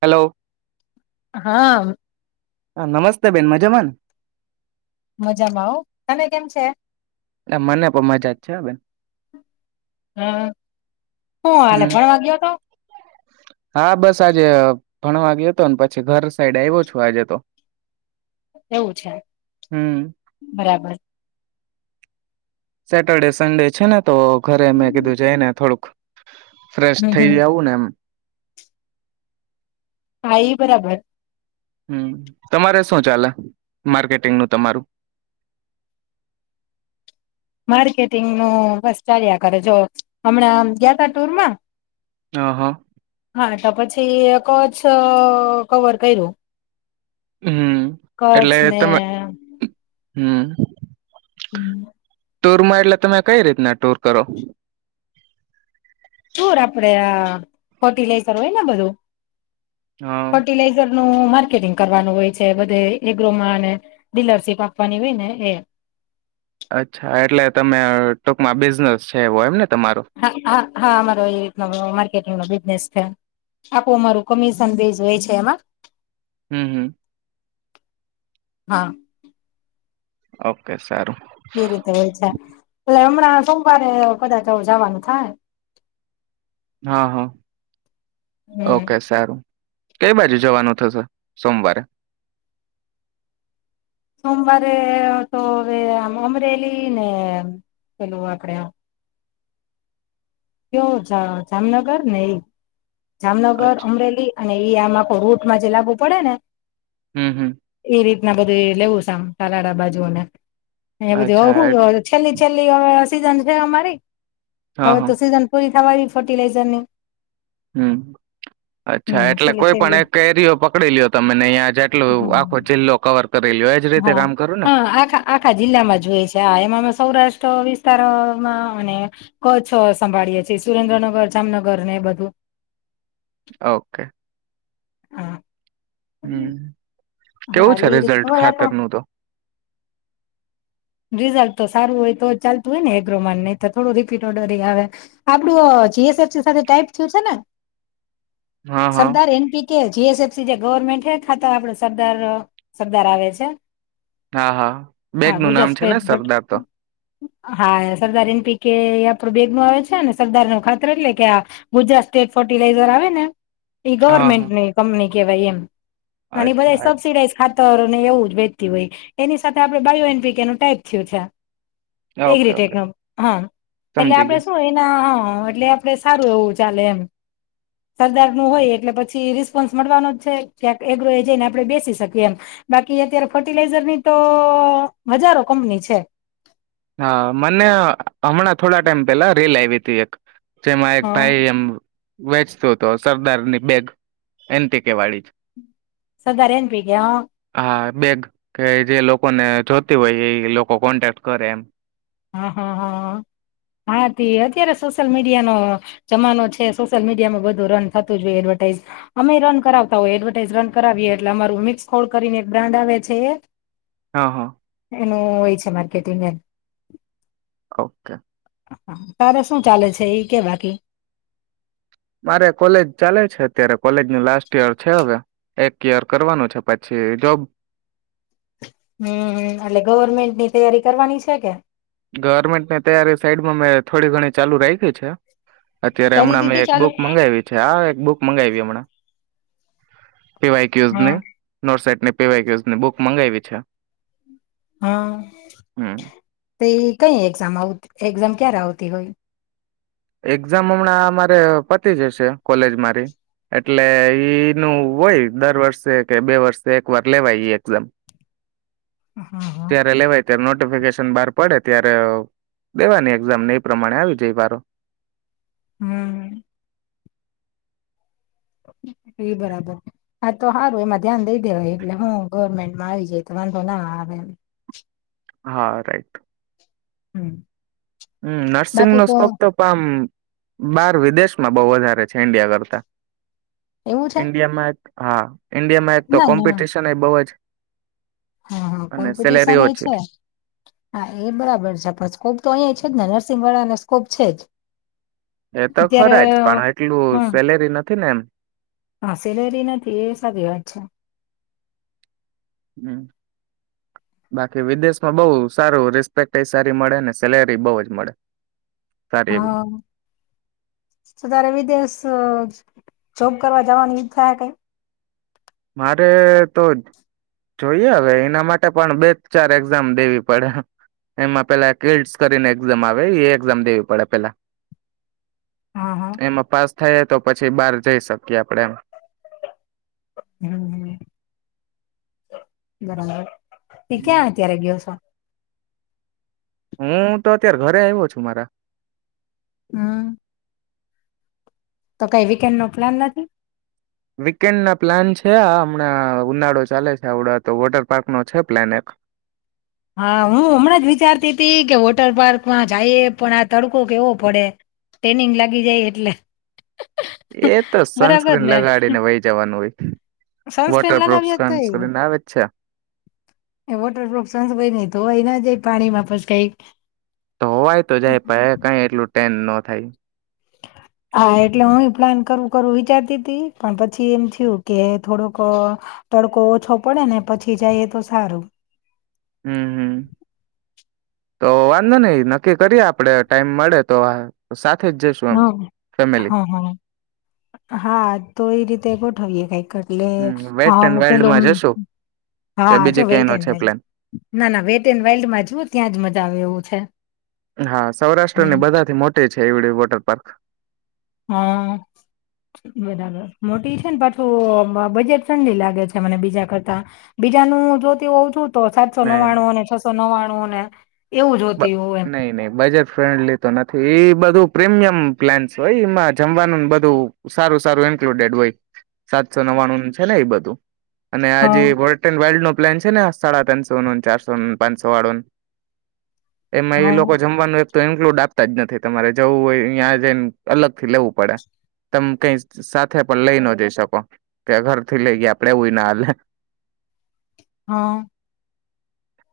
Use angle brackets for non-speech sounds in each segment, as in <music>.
Hello હા હા નમસ્તે બેન મજામાંન મજામાં આવું તને કેમ છે ને? મને પણ મજા જ છે બેન હ હું હાલે હમ પણ વાગ્યો હતો હા બસ આજે ભણ વાગે હતો ને પછી ઘર સાઈડ આવ્યો છું આજે તો એવું છે, હમ બરાબર સેટરડે, સંડે છે ને? તો ઘરે મેં કીધું જય ને થોડુંક ફ્રેશ હમ થઈ હમ જાવું ને એમ. હા ઈ બરાબર, હમ તમારે શું ચાલે? માર્કેટિંગ નું તમારું? માર્કેટિંગ નું બસ ચાલ્યા કરે જો, હમણાં ગયાતા ટુરમાં હ હા, હા તો પછી કચ્છ કવર કર્યું. હમ કચ્છ ને હમમ હમ <inaudible> ટૂર માં એટલે, તમે કઈ રીતના ટૂર કરો? ટુર આપડે આ ફર્ટિલાઈઝર હોય ને બધું હા ફર્ટિલાઈઝર ન માર્કેટિંગ કરવાનું હોય છે. બધે એગ્રોમાં અને ડીલરશીપ આપવાની હોય ને એ. અચ્છા! એટલે તમે ટૂંકમાં બિઝનેસ? છે એવો એમ ને તમારો? હા હા હા! અમારો એ રીત નો માર્કેટિંગ નો બીઝ <inaudible> આખું અમારું કમિશન બેઝ હોય છે એમાં. હમ હમ, હા! ઓકે સારું! એ રીતે હોય છે. એટલે આમ હમણાં સોમવારે કદાચ જવાનું થાહે. હા હા હમ ઓકે સારું. કઈ બાજુ જવાનું થશે સોમવારે? સોમવારે તો હવે આમ, અમરેલી ને પેલું આપડે આમ કયો જામનગર ને ઈ. જામનગર અચ્છા અમરેલી અને એ આમાં રુટ માં જે લાગવુ પડે ને હમ હમ એ રીતના બધે લેવું છે આમ તાલાડા બાજુ અને એ બધુ અચ્છા એટ <unintelligible> છેલ્લી છેલ્લી <unintelligible> <unintelligible> છે અમારી હા હવે હા તો સીઝન પૂરી થવાણી ફર્ટિલાઇઝર ની હમ અચ્છા હમ એટલે છેલ્લી કોઈ પણ છેલ્લી એક એરિયો પકડી લ્યો તમને અહીંયા જેટલોું હમ આખો જિલ્લો કવર કરી લ્યો એજ રીતે હા કામ કરું ને હા આખા આખા જિલ્લામાં જોય છે એ મા મ <unintelligible> સૌરાષ્ટ્ર વિસ્તારમાં અને કચ્છ સંભાળીએે છે સુરેન્દ્રનગર જામનગર ને બધું ઓકે હા હમ હા કેવું છે એટલે એ રીત રિઝલ્ટ હોય પણ ખાતરનું તો રિઝલ્ટ તો સારું હોય તો ચાલતું હોય ને એગ્રોમાન નહી તો થોડું રીપીટ ઓડરે આવે આપડું અ જી એસ એફ સી સાથે ટાઈપ થયું છે ને? હા હા સરદાર એન પી કે જીએસએફસી જે ગવર્મેન્ટ હૈ ખાતા આપડે સરદાર સરદાર આવે છે. હા હા બેગ હા નું નામ ગુજરાત છે. <inaudible> સ્ટેટ સરદાર તો. હા સરદાર એન પી કે આપણું બેગનું આવે છે ને સરદાર નું ખાતર એટલે કે ગુજરાત સ્ટેટ ફર્ટિલાઈઝર આવે ને એ હા હા ગવર્મેન્ટની કંપની. કેવાય એમ. અને બધા અચ્છા સબસિડાઝ ખા <inaudible> એવું જ વેચતી હોય એની સાથે આપણે બાયો. <unintelligible> ટાઈપ થયો. <unintelligible> એ ઓકે ઓકે રીતેનું હા એટલે સમજી આપડે ગયો શું એના એટલે આપડે સારું એવું ચાલે એમ સરદાર નું હોય એટલે પછી રિસ્પોન્સ મળવાનો જ છે એગ્રો એ જઈને આપડે બેસી શકીએ એમ બાકી અત્યારે ફર્ટિલાઈઝર ની તો હજારો કંપની છે. હા મને હમણાં થોડા ટાઈમ પેહલા રીલ આયવી હતી. તેક. જેમાં હ એક ભાઈ એમ વેચતો તો સરદારની બેગ એનટી કે વાળી સરદાર એન પી ની હંઅ હા બેગ કે જે, લોકોને જોતી હોય એ લોકો કોન્ટેક્ટ કરે એમ. હા હા હા હાતી અત્યારે સોશિયલ મીડિયાનો જમાનો છે, સોશિયલ મીડિયામાં બધું રન થતું જ હોઈ એડવર્ટાઈઝ, અમેય રન કરાવતા હોય એડવર્ટાઈઝ રન કરાવીએ એટલે અમારું મિક્સ કોલ કરીને એક બ્રાન્ડ આવે છે, એ હા હા, એનું હોય છે. Marketing <inaudible> okay! તારે શું ચાલે છે એ કે બાકી? મારે કોલેજ ચાલે છે અત્યારે, કોલેજ નુ લાસ્ટ યર છે હવે, એક યર કરવાનું છે પછી જોબ. હમ એટલે ગવર્મેન્ટની તૈયારી કરવાની છે કે? ગવર્મેન્ટની તૈયારી સાઈડમાં મે થોડી ઘણી ચાલુ રાયખી છે. અત્યારે કરી હમણાં મેં દીધી એક ચાલુ બુક મંગાવી છે આ એક બુક મંગાવી હમણાં પી વાઈ ક્યુઝ ને હા નોટ સેટ ને પીવાયઝને બુક મંગાવી છે હા હમ તે કઈ એક્ઝામ આવતી એક્ઝામ ક્યારે આવતી હોય એક્ઝામ હમણાં મારે પતી જશે કોલેજ મારી એટલે ઈ ન હોય દર વર્ષે કે બે વર્ષે એક વાર લેવાય એક્ઝામ હા હા અ્યારે નોટિફિકેશન બહાર પડે ત્યારે દેવાની એક્ઝામ ને એ પ્રમાણે આવી જાય વારો હમ એ બરાબર હા તો સારું એમાં ધ્યાન દઈ દેવાય એટલે હું ગવર્મેન્ટમાં આવી જાય તો વાંધો ના આવે એ હા રાઈટ હમ હમ નર્સિંગ નો સ્કોપ તો પણમ બાર વિદેશમાં બહુ વધારે છે ઈન્ડિયા કરતા એવું છે ઇન્ડિયામાં એક હા ઇન્ડિયા માં એક તો ના ના કોમ્પિટિશન એ બઉુ જ હા હા અને સેલેરી કોમ્પિટિશન એ ઓછી છે હા એ બરાબર છે પછ કોપ તો અં છે જ ને નર્સિંગ વાળાને સ્કોપ છે જ એ તો અત્યારે ખરા જ પણ એટલું હમ સેલેરી નથી ને એમ હા સેલેરી નથી એ સારીી વાત છે હમ બાકી વિદેશમાં બહુ સારું રિસ્પેક્ટ એ સારી મળે ને સેલેરી બહુ જ મળે સારી એવી હા તો તારે વિદેશ જોપ કરવા જવાની ઈચ્છા કઈ મારે તો જોઈએ હવે એના માટે પણ બે ચાર એક્ઝામ દેવી પડે એમાં પેલા કેસ કરીને એક્ઝામ આવે એ એક્ઝામ દેવી પડે પેલા હા હા એમાં પાસ થાય તો પછી બહાર જઈ શકીએ આપડે એમ હું હું બરાબર તી ક્યાં અત્યારે ગયો છો હું તો અત્યારે ઘરે આવ્યો છું મારા હું તો કઈ વીકેન્ડ નો પ્લાન નથી વીકેન્ડ ના પ્લાન છે આ હમણાં ઉનાળો ચાલે છે આવડા તો વોટર પાર્કનોો છે પ્લાન એક હા હું હમણાં જ વિચારતી હતી કે વોટર પાર્કમાં જઈ પણ આ તડકો કેવો પડે ટ્રેનિંગ લાગી જાય એટલે એ તો બરાબર સનસ્ક્રીન ને લગાડીને વહી જવાનું હોય સનસ્ક્રીન વોટરપ્રુફ લગાવીએ તોય સનસ્ક્રીન આવે જ છે નઈ તો અહી જ પાણીમાં પ કઈ તો હોવાય તો જાય પ કઈ એટલું ટેન ન થાય હા એટલે હ પ્લાન કરું કરું વિચારતી હતીી પણ પછી એમ થયું કે થોડોક તડકો ઓછો પડે ને પછી જઈએ તો સારું હમ હમ તો વાંધો નહીિ નક્કી કરીએ આપડે ટાઈમ મળે તો સાચ હ હા હા હા તો એ રીતે થોએ કઈ એટલે હ વેટ એન્ડ હ પેલ વાઇલ્ડમાં જશું કે હા જો બીજે વેટ ક્યાંય નો એડ છે વાલ્ પ્લાન ના ના વેટ એડ વાઇલ્ડમાં જુ ત્યાં જ મજા આવે એવું છે હમ ખેવડી વાોટર પાર્ક હા બરાબર મોટી છે ને પાછું બજેટ લી લાગે છે મને બીજા કરતા બીજાનું જો તેું તો ઓછા જ સોનો નહી નહી વાણવો ને તો સોનો વાણોને હ નહી નહી બજેટ ફ્રેન્ડલી તો નથી એ બધું પ્રીમિયમ પ્લાન્ હોય એમાં જમવાનું બધું સારું સારું ઇન્ક્લુડેડ હોય સાતસો નવાણું છે ને એ બધું અને આજે હા બોરેટેન વાર્લ્ડ નો પ્લન છે નહીતાડા તનસો ચારસો પાંચસો વાળન એમાં એઈ હા લોકો જમવાનું તો ઇન્ક્લુડ આપતા જ નથી તમારે જવું હોય અહીં જઈને અલગ થી લેવું પડે તમે કઈ સાથે પણ લઈ ન જઈ શકો કે ઘરથી લઈ ગયા આપડે એવું ના હલેે હા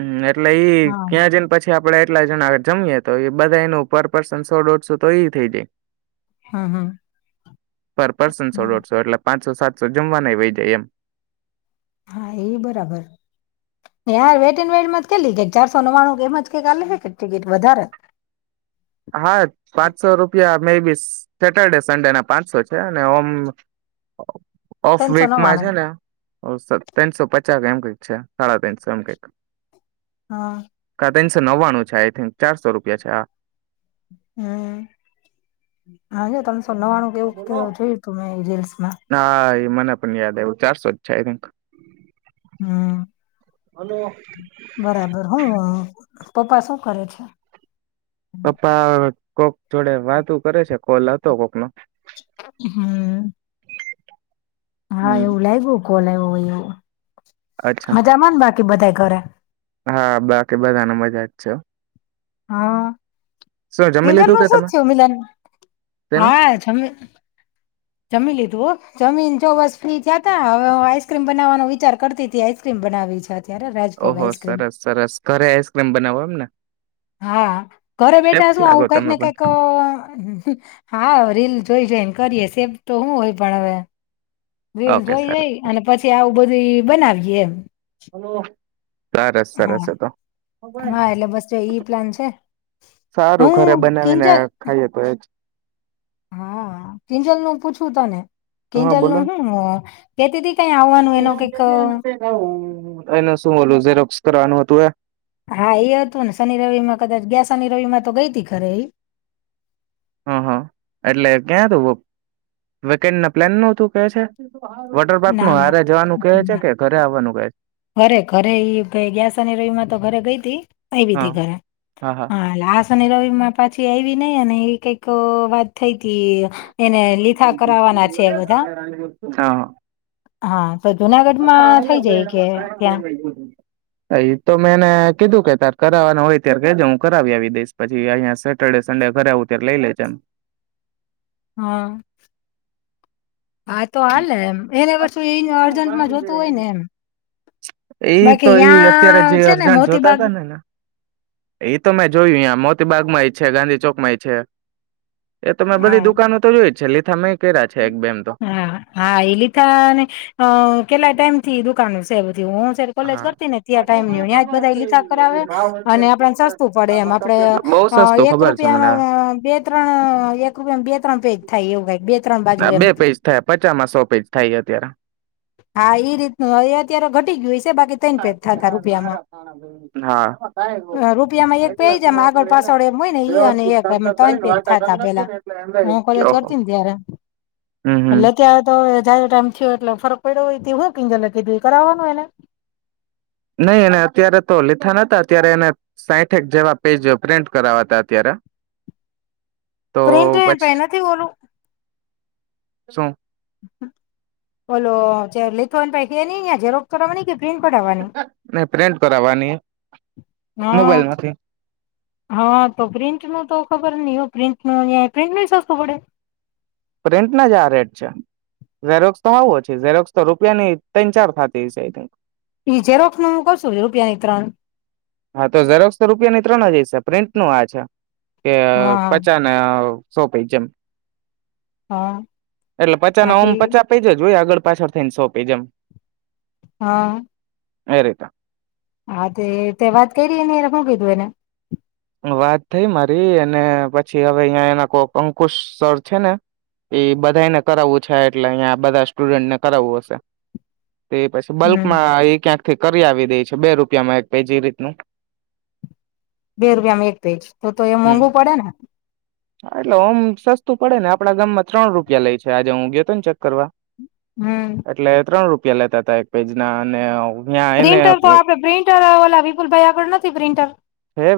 હમ એ ટ હા લઈ પછી આપડે એટલા જણા આ જમીએ તો એ બધાનું પર પર્સન સો દોઢસો તો એ થઈ જાય હા હા પર પર્સન સો હમ દોઢસો એટલે પાંચ સાચસો સાતસો જમવા ન વહી જાય એમ હા એ બરાબર યાર વેટ એ વેટમાં જ કેલી કે ચારસો નવાણું એમાં જ કઈક ચાલે છે કે ટિકિટ વધારે હા પાંચસો રૂપિયા મે બી સેટરડે સન્ડે ના પાંચસો છે અને ઓમ ઓફ ત્રણસો વેક માં નવ્વાણું છે ને ત્રણસો પચાસ એમ કઈક છે સાડા ત્રનસો એમ કઈક હા ત્રસો નવ્વાણું છે આઈ થિક ચારસો રૂપિયા છે આ હમ હા તમ તો નવાણું કેવું કે જોયું મેં રિયલ્સ હા મને પણ યાદ આવ્યું ચારસો જ છે કંક હમ હલો બરાબર હું પપ્પા શું કરે છે અપા કોક જોડે વાતું કરે છે, કોલ હતો કોક નો હમ્મ હા હમ એવું લાગ્યું કોલે આવો હોયું એવું અચ્છા મજામાં બાકી બધા ઘર હા બાકી બધાને મજા જ છે, હા જમી જનું શું લીધું કે જ તમે થયું મિલન તેનું હા જમ જમીલી તું જમીન જો બસ ફ્રી થતા હવે હું આઈસ્ક્રીમ બનાવવાનો વિચાર કરતી ત આઈસ્ક્રીમ બનાવી છે. અત્યારે રાજભોગ ઓહો આઈસ્ક્રીમ. સરસ સરસ ઘરે આઈસક્રીમ બનાવવા એમ ને? હા ઘરે શેફ બેઠા શું આવું લાગો કઈક તમે ને પણ કંઈક હા રીલ જોઈ જઈન કરીએ સે તો શું હોય પણ હવે રીલ ઓકે જોઈ સરસ જઈ અને પછી આવું બધું બનાવીયએ એમ હલો સરસ સરસ હા. તો હા એટલે બસ જો ઈ પ્લાન છે સારું ઘરે હું બનાવીને કિંજલ ખાઈએ તો એજ હા કિંજલ નું પૂછવું તને હા કિંજલ નું બોલોને હું કેતી તી કઈ એ આવવાનું શું એનો કઈક અ, બોલ? કરવાનું હતું એ? હા એ હતું ને શનિ રવિ માં કદાચ ગયા શનિ રવિ માં તો ગઈ હતી, ખરે એ હા હા એટલે ક્યા તું વેકેન્ડ ના પ્લાન ન તું કે છે? વોટર પાર્ક ન ના ના હારે જવાનું કહે છે ના કે? ઘરે આવવાનું કહે છે? ઘરે ઘરે ગ્યાસની રોહીમાં તો ઘરે ગઈ તી આવી તી હા ઘરે હા સની રવિ માં પાછી આવી નઈ અને એવી કંઈક વાત થઈ એને લીધા કરવાના છે બધા હા હા જુનાગઢ માં થઈ જાય ત્યાં <unintelligible> અ તો મેં એને કીધું કે તાર કરાવવાનું હોય, ત્યારે કેજ હું કરાવી આવી દઈશ પછી અહિયાયા સેટરડે સડે ઘરે આવું ત્યારે લઈ લેજ એમ હા હા તો હાલે એમ એને વસ્તુ એ અર્જન્ટમાં જોતું હોય ને એમ ઈ તો બાકી ઈ અત્યારે યાં જે છે ને અર્જન્ટ જોતા મોતીબાગ હતા ને ને એ તો મેં જોયું ં મોતીબાગ માં છે ગાંધી ચોક માંય છે, એ તોમે બધી હા દુકાનો તો જોય જ છે, તમે કેરા છે એક બેમ તો હા હા એ લિથા ને કેટલા ટાઈમ થી દુકાનો છેહે હું કોલેજ હા. કરતી ને ત્યાં ટાઈમ ત્યાં જ બધા લીખા કરાવે અને આપડ સસ્તું પડે એમ આપડે બઉ સસ્તું એક ખબર છે મને રૂપિયા બે ત્રણ એક રૂપિયા બે ત્રણ ે થાય એવુંાય આ બે પેજ થયા પચાસમાં સો પેજ થાય અત્યારે હા ઈ રીતનું એ અત્યારે ઘટી ગયું છે બાકી તણ પેજ થતા રૂપિયામાં હા. રૂપિયામાં એક પે જમ આગળ પાછળ એમ હોય ને ઈ અને એક ત્રણ પેજ થતા પેલા હું કોલે ઓહો ચોરતી ને ત્યારે હમ હમ એટલે ત્યાં તો જાયો ટાઈમ થયો એટલે ફરક પડય હુંકી જ લ કેધ કરાવવાનું એને નહી એ અત્યારે તો લીધા નતા અત્યારે એને સાઠેક જેવા પેજ પ્રિન્ટ કરાવવા ત અત્યારે તો પ્રિન્ટ પછી એનાથી બોલું શું બોલો લીથોને પ ન અ જરો તોવાની કે પર આવવાની નહી પ્રિન્ટ કરાવવાની હા મોબાઈલ માંથી હા તો પ્રિન્ટ ન તો ખબર નહ પ્રિન્ટ ન પ્રિન્ટ ન સસ્ું પડે પ્રિન્ટના જ આ રેટ છે ઝેરોક્સ તો આવો છે ઝેરોક્સ તો રૂપિયાની ત્રન ચાર થતી છે આક જે રોક્ષ ન હું કશું રૂપિયાની ત્રણ હા તો જરોક્ષસ રૂપિયા ની ત્રણ હ જશે પ્રિન્ટ નું આ છે કે હા પચાાન સોપેજમ હા એટલે પચા હા ના ઓમ તે પચા પે જ જો હોય આગળ પાછળ થઈને સોપી જેમ હા એ રીતા હા તે તે વાત કરી ર ને એ રખું કીધું એને વાત થઈ મારી અને પછી હવે અહીંયા એના કોક અંકુશ સર છે ને એ બધાને કરાવવું છે એટલે અહીં બધા સ્ટુડન્ટને કરાવવું હશે તે પછી હમ બલ્કમાં એ ક્યાંક થી કરી આવી દે છે બે રૂપિયામાં એક પે જે રીતનું બે રૂપિયામાં એક પેજ તો તો એ મોંઘું પડેને હા એટલે ઓમ સસ્તુ પડે ને આપડા ગામમા ત્રણ રૂપિયા લઈ છે આજે હું ગયોતો ને ચેક કરવા હમ એટલે ત્રણ રૂ લેતાતા એક પેજ ના અને ત્યાં એને પ્રિન્ટર તો આપડ પ્રિન્ટર ઓલા વિપુલ ભાઈ આગળ નથી પ્રિન્ટર હે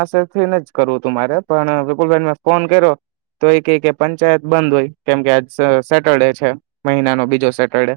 <inaudible> જ કરવુ તુ મારે પણ વિપુલભાઈને મે ફોન કર્યો તો એ ક કે પંચાયત બંધ હોય કેમકે આજ સેટરડે છે મહિના નો બીજો સેટરડે